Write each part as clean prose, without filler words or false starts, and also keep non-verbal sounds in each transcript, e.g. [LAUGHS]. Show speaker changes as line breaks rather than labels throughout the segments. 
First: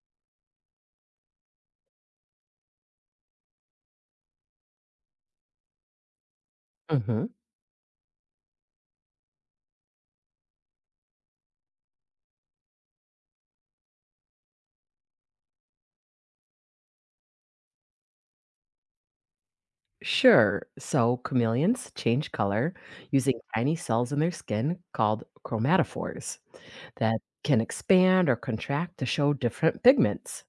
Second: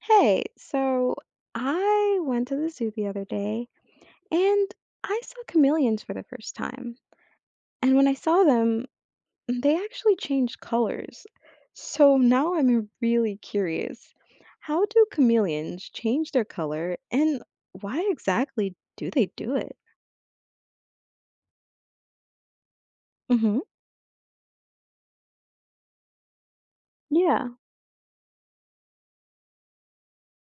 Hey, so I went to the zoo the other day and I saw chameleons for the first time.
Hmm.
And when I saw them, they actually changed colors. So now I'm really curious. How do chameleons change their color and why exactly do they do it?
Sure. So chameleons change color using
Mm-hmm.
tiny cells in their skin called chromatophores that
Yeah.
can expand or contract to show different pigments.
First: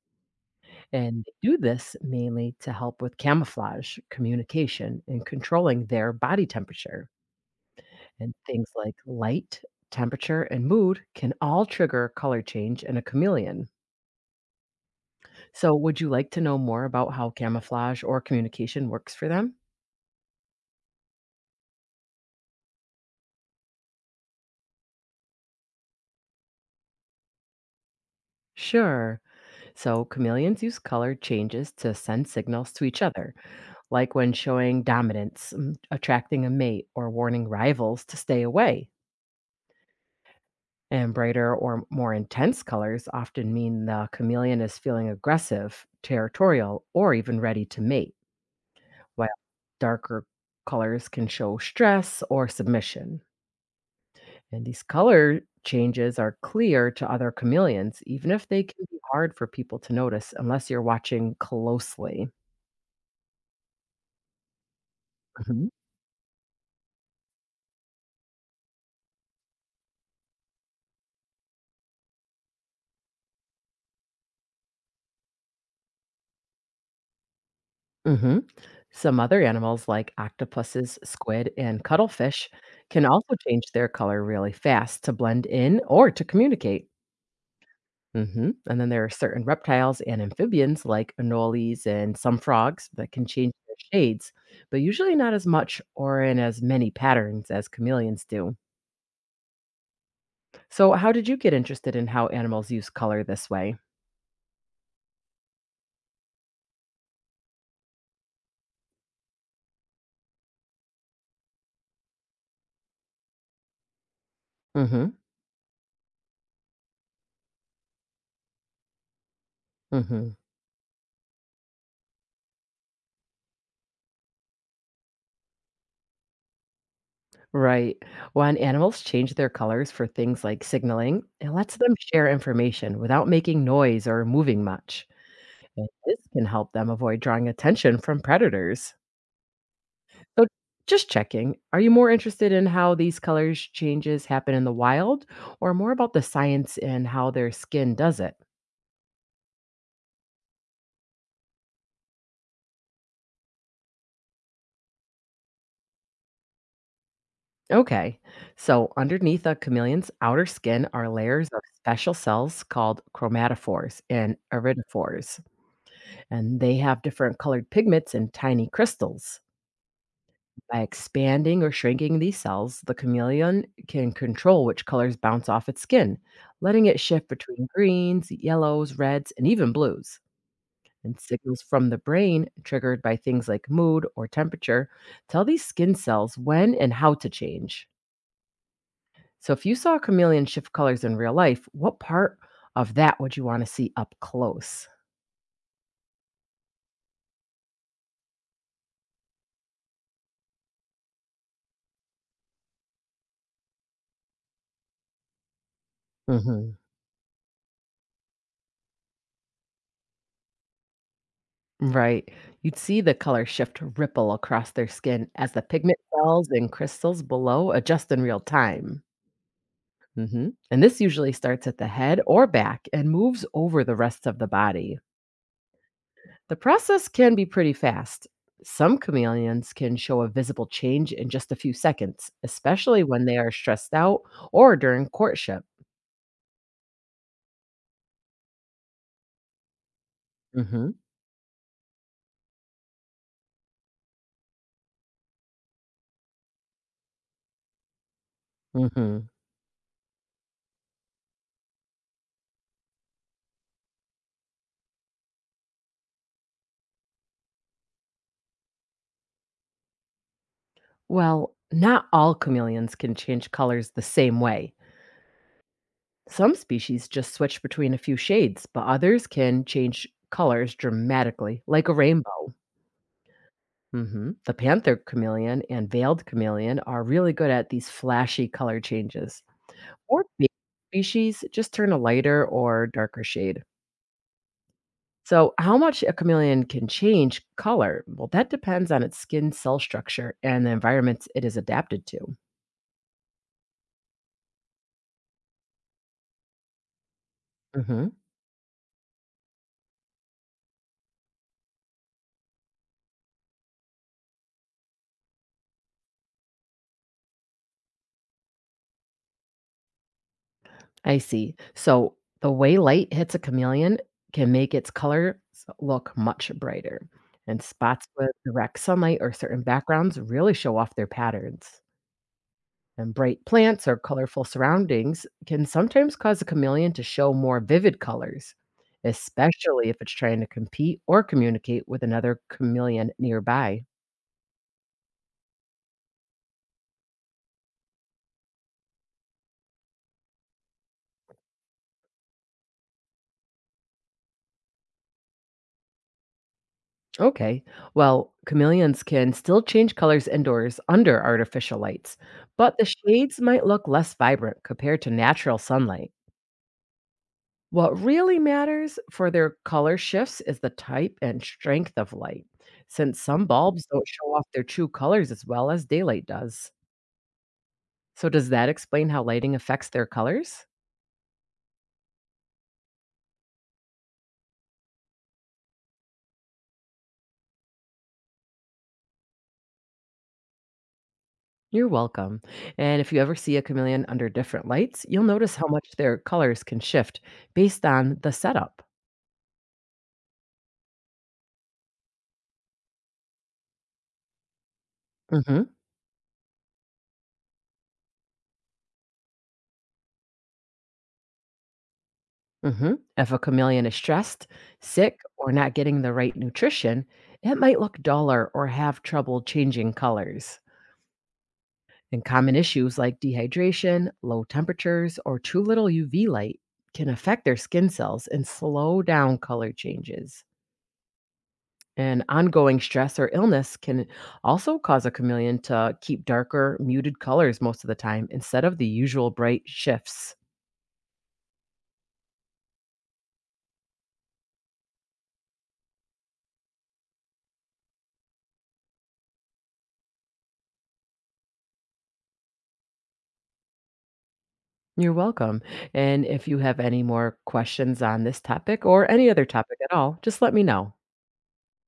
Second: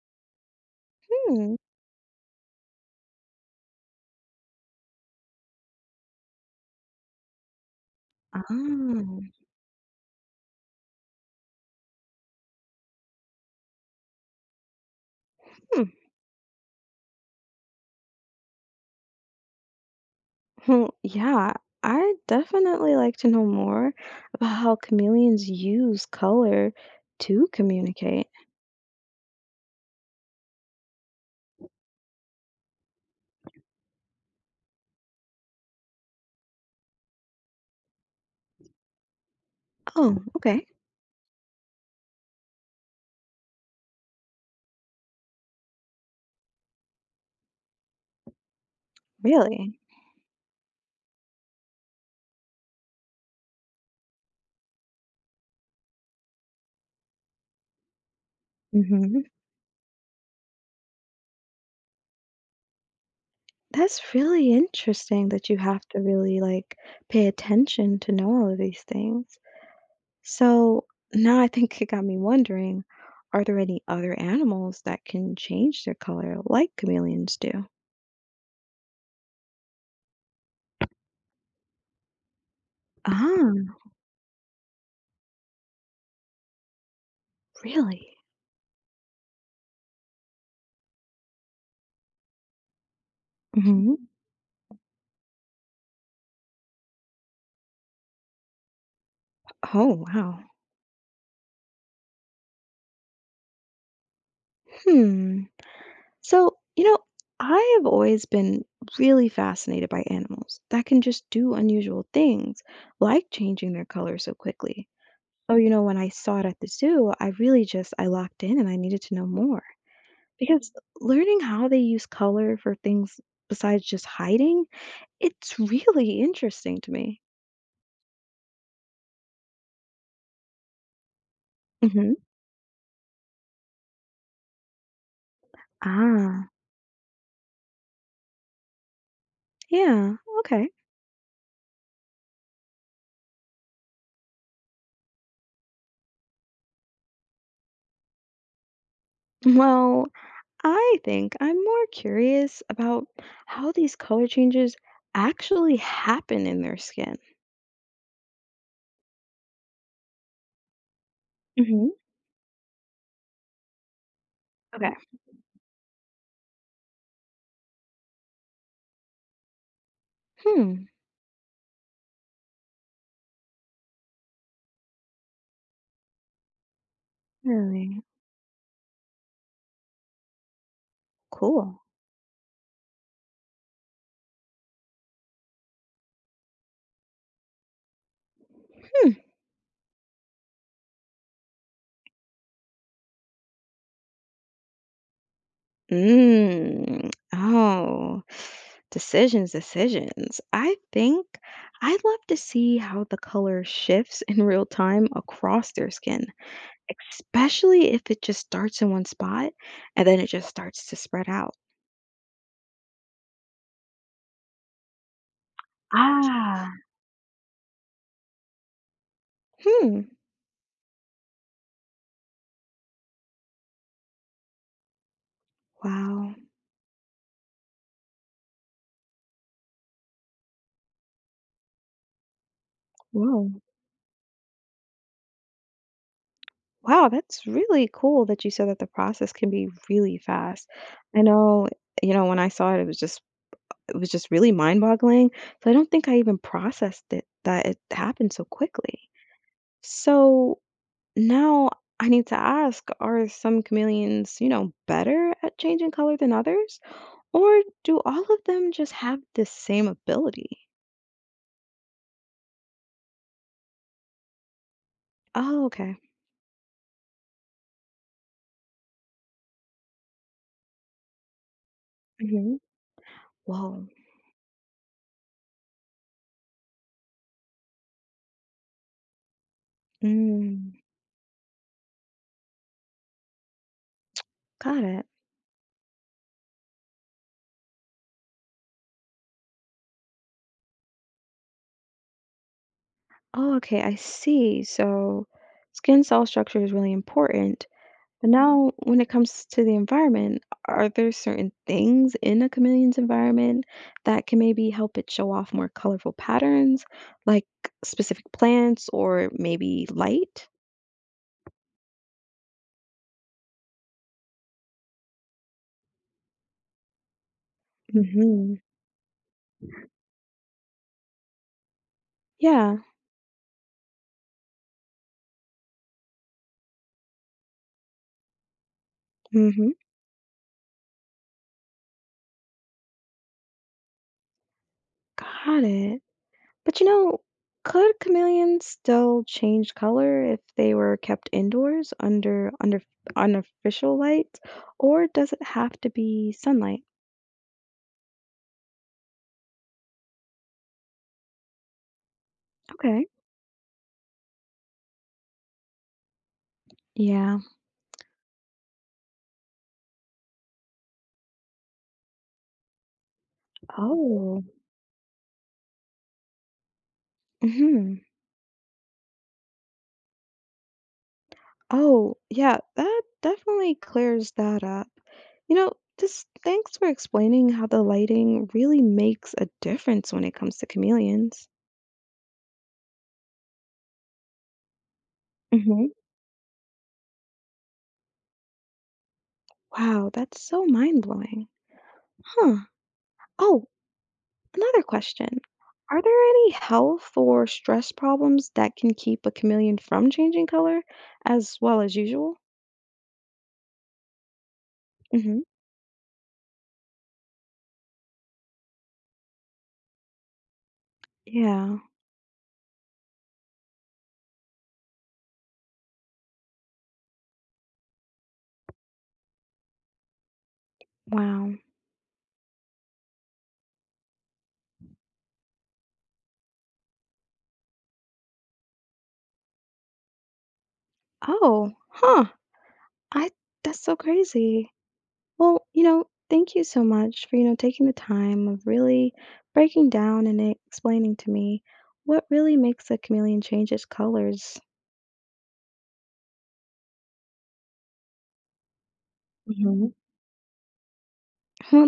And they
Hmm.
do this mainly to help with camouflage, communication, and controlling their body temperature. And things like
Ah.
light, temperature, and mood can all trigger color change in a chameleon. So,
Hmm.
would you like to know more about how camouflage or communication works for them?
Well, yeah, I definitely like to know more about how chameleons use color to communicate.
Sure. So chameleons use color changes to send signals to each other, like when showing dominance, attracting a mate, or warning rivals to stay away.
Oh, okay.
And brighter or more intense colors often mean the chameleon is feeling aggressive, territorial, or even ready to mate, while
Really?
darker colors can show stress or submission. And these color changes are clear to other chameleons, even if they can be
Hmm.
hard for people to notice unless you're watching closely.
That's really interesting that you
Mhm.
have to really like pay attention to know all of these things. So now I think it got me wondering, are there any other animals that can change their color like chameleons do?
Mhm. Some other animals, like octopuses, squid, and cuttlefish, can also change
Ah,
their color really fast to blend in or to communicate.
really?
And then there are certain reptiles and amphibians, like anoles and some frogs, that can change their
Hmm.
shades, but usually not as much or in as many patterns as chameleons do.
Oh, wow.
So, how did you get interested in how animals use color this way?
Hmm. So, I have always been really fascinated by animals that can just do unusual things, like changing their color so quickly.
hmm
Oh, when I saw it at the zoo, I really just I locked in and I needed to know more.
hmm
Because learning how they use color for things besides just hiding, it's really interesting to me.
Right. When animals change their colors for things like signaling, it lets them
Hmm.
share information without making noise or moving much. And this can
Ah,
help them avoid drawing attention from predators.
yeah,
So,
okay.
just checking, are you more interested in how these colors changes happen in the wild or more about the science and how their skin does it?
Well, I think I'm more curious about how these color changes actually happen in their skin.
Okay. So, underneath a chameleon's outer skin are layers of
Hmm.
special cells called chromatophores and
Okay.
iridophores, and they have different colored pigments and tiny crystals. By
Hmm,
expanding or shrinking these cells, the chameleon can control which colors bounce off its skin, letting it shift between
really
greens, yellows, reds, and even blues. And signals
cool.
from the brain, triggered by things like mood or temperature, tell these skin cells when and how to change.
Hmm.
So if you saw a chameleon shift colors in real life, what part of that would you want to see up close?
Mm. Oh, decisions, decisions. I think I'd love to see how the color shifts in real time across their skin,
Mhm.
especially if it just starts in one spot and then it just starts to spread out.
Right. You'd see the color shift ripple across their skin as the pigment cells and
Ah.
crystals below adjust in real time.
Hmm.
And this usually starts at the head or back and moves over the rest of the body.
Wow.
The process can be pretty fast. Some chameleons can show a visible change in just a few seconds, especially when they
Whoa.
are stressed out or during courtship.
Wow, that's really cool that you said that the process can be really fast.
hmm
I know, when I saw it, it was just really mind-boggling. So I don't think I even processed it that it happened so quickly.
hmm
So now I need to ask, are some chameleons, better at changing color than others? Or do all of them just have the same ability?
Well, not all chameleons can change colors the same way.
Oh, okay.
Some species just switch between a few shades, but others can change colors dramatically, like a rainbow.
Hmm. Whoa.
The panther chameleon and veiled chameleon are really good at these flashy color changes. Or big
Mm,
species just turn a lighter or darker shade.
got it.
So, how much a chameleon can change color? Well, that depends on its skin cell structure and the environments it is adapted to.
Oh, okay, I see. So skin cell structure is really important.
hmm
But now, when it comes to the environment, are there certain things in a chameleon's environment that can maybe help it show off more colorful patterns, like specific plants or maybe light?
I see. So the way light hits a chameleon can make its colors look much brighter. And spots with
Hmm.
direct sunlight or certain backgrounds really show off their patterns.
Yeah.
And bright plants or colorful surroundings can sometimes cause a chameleon to show more vivid colors,
Hmm.
especially if it's trying to compete or communicate with another chameleon nearby.
Got it. But could chameleons still change color if they were kept indoors under unofficial light, or does it have to be sunlight?
Okay. Well, chameleons can still change colors indoors under artificial lights, but the
Okay.
shades might look less vibrant compared to natural sunlight.
Yeah.
What really matters for their color shifts is the type and strength of light, since some bulbs don't show
Oh.
off their true colors as well as daylight does.
Hmm.
So, does that explain how lighting affects their colors?
Oh, yeah, that definitely clears that up. You know, just thanks for explaining how the lighting really makes a difference when it comes to chameleons.
You're welcome. And if you ever see a chameleon under different lights, you'll notice how
Hmm.
much their colors can shift based on the setup.
Wow, that's so mind-blowing. Huh. Oh, another question.
Hmm.
Are there any health or stress problems that can keep a chameleon from changing color as well as usual?
Mhm. If a chameleon is stressed, sick,
Hmm.
or not getting the right nutrition, it might look duller or have trouble changing colors.
Yeah,
And common issues like dehydration, low temperatures, or too little UV light can affect their skin cells and slow down color changes.
wow.
And ongoing stress or illness can also cause a chameleon to keep darker, muted colors most of the time instead of the usual bright shifts.
Oh, huh. I that's so crazy. Well, thank you so much for, taking the time of really breaking down and explaining to me what really makes a chameleon change its colors.
You're welcome. And if you have any more questions on this topic or any other topic at
Hmm.
all, just let me know.
[LAUGHS] Well,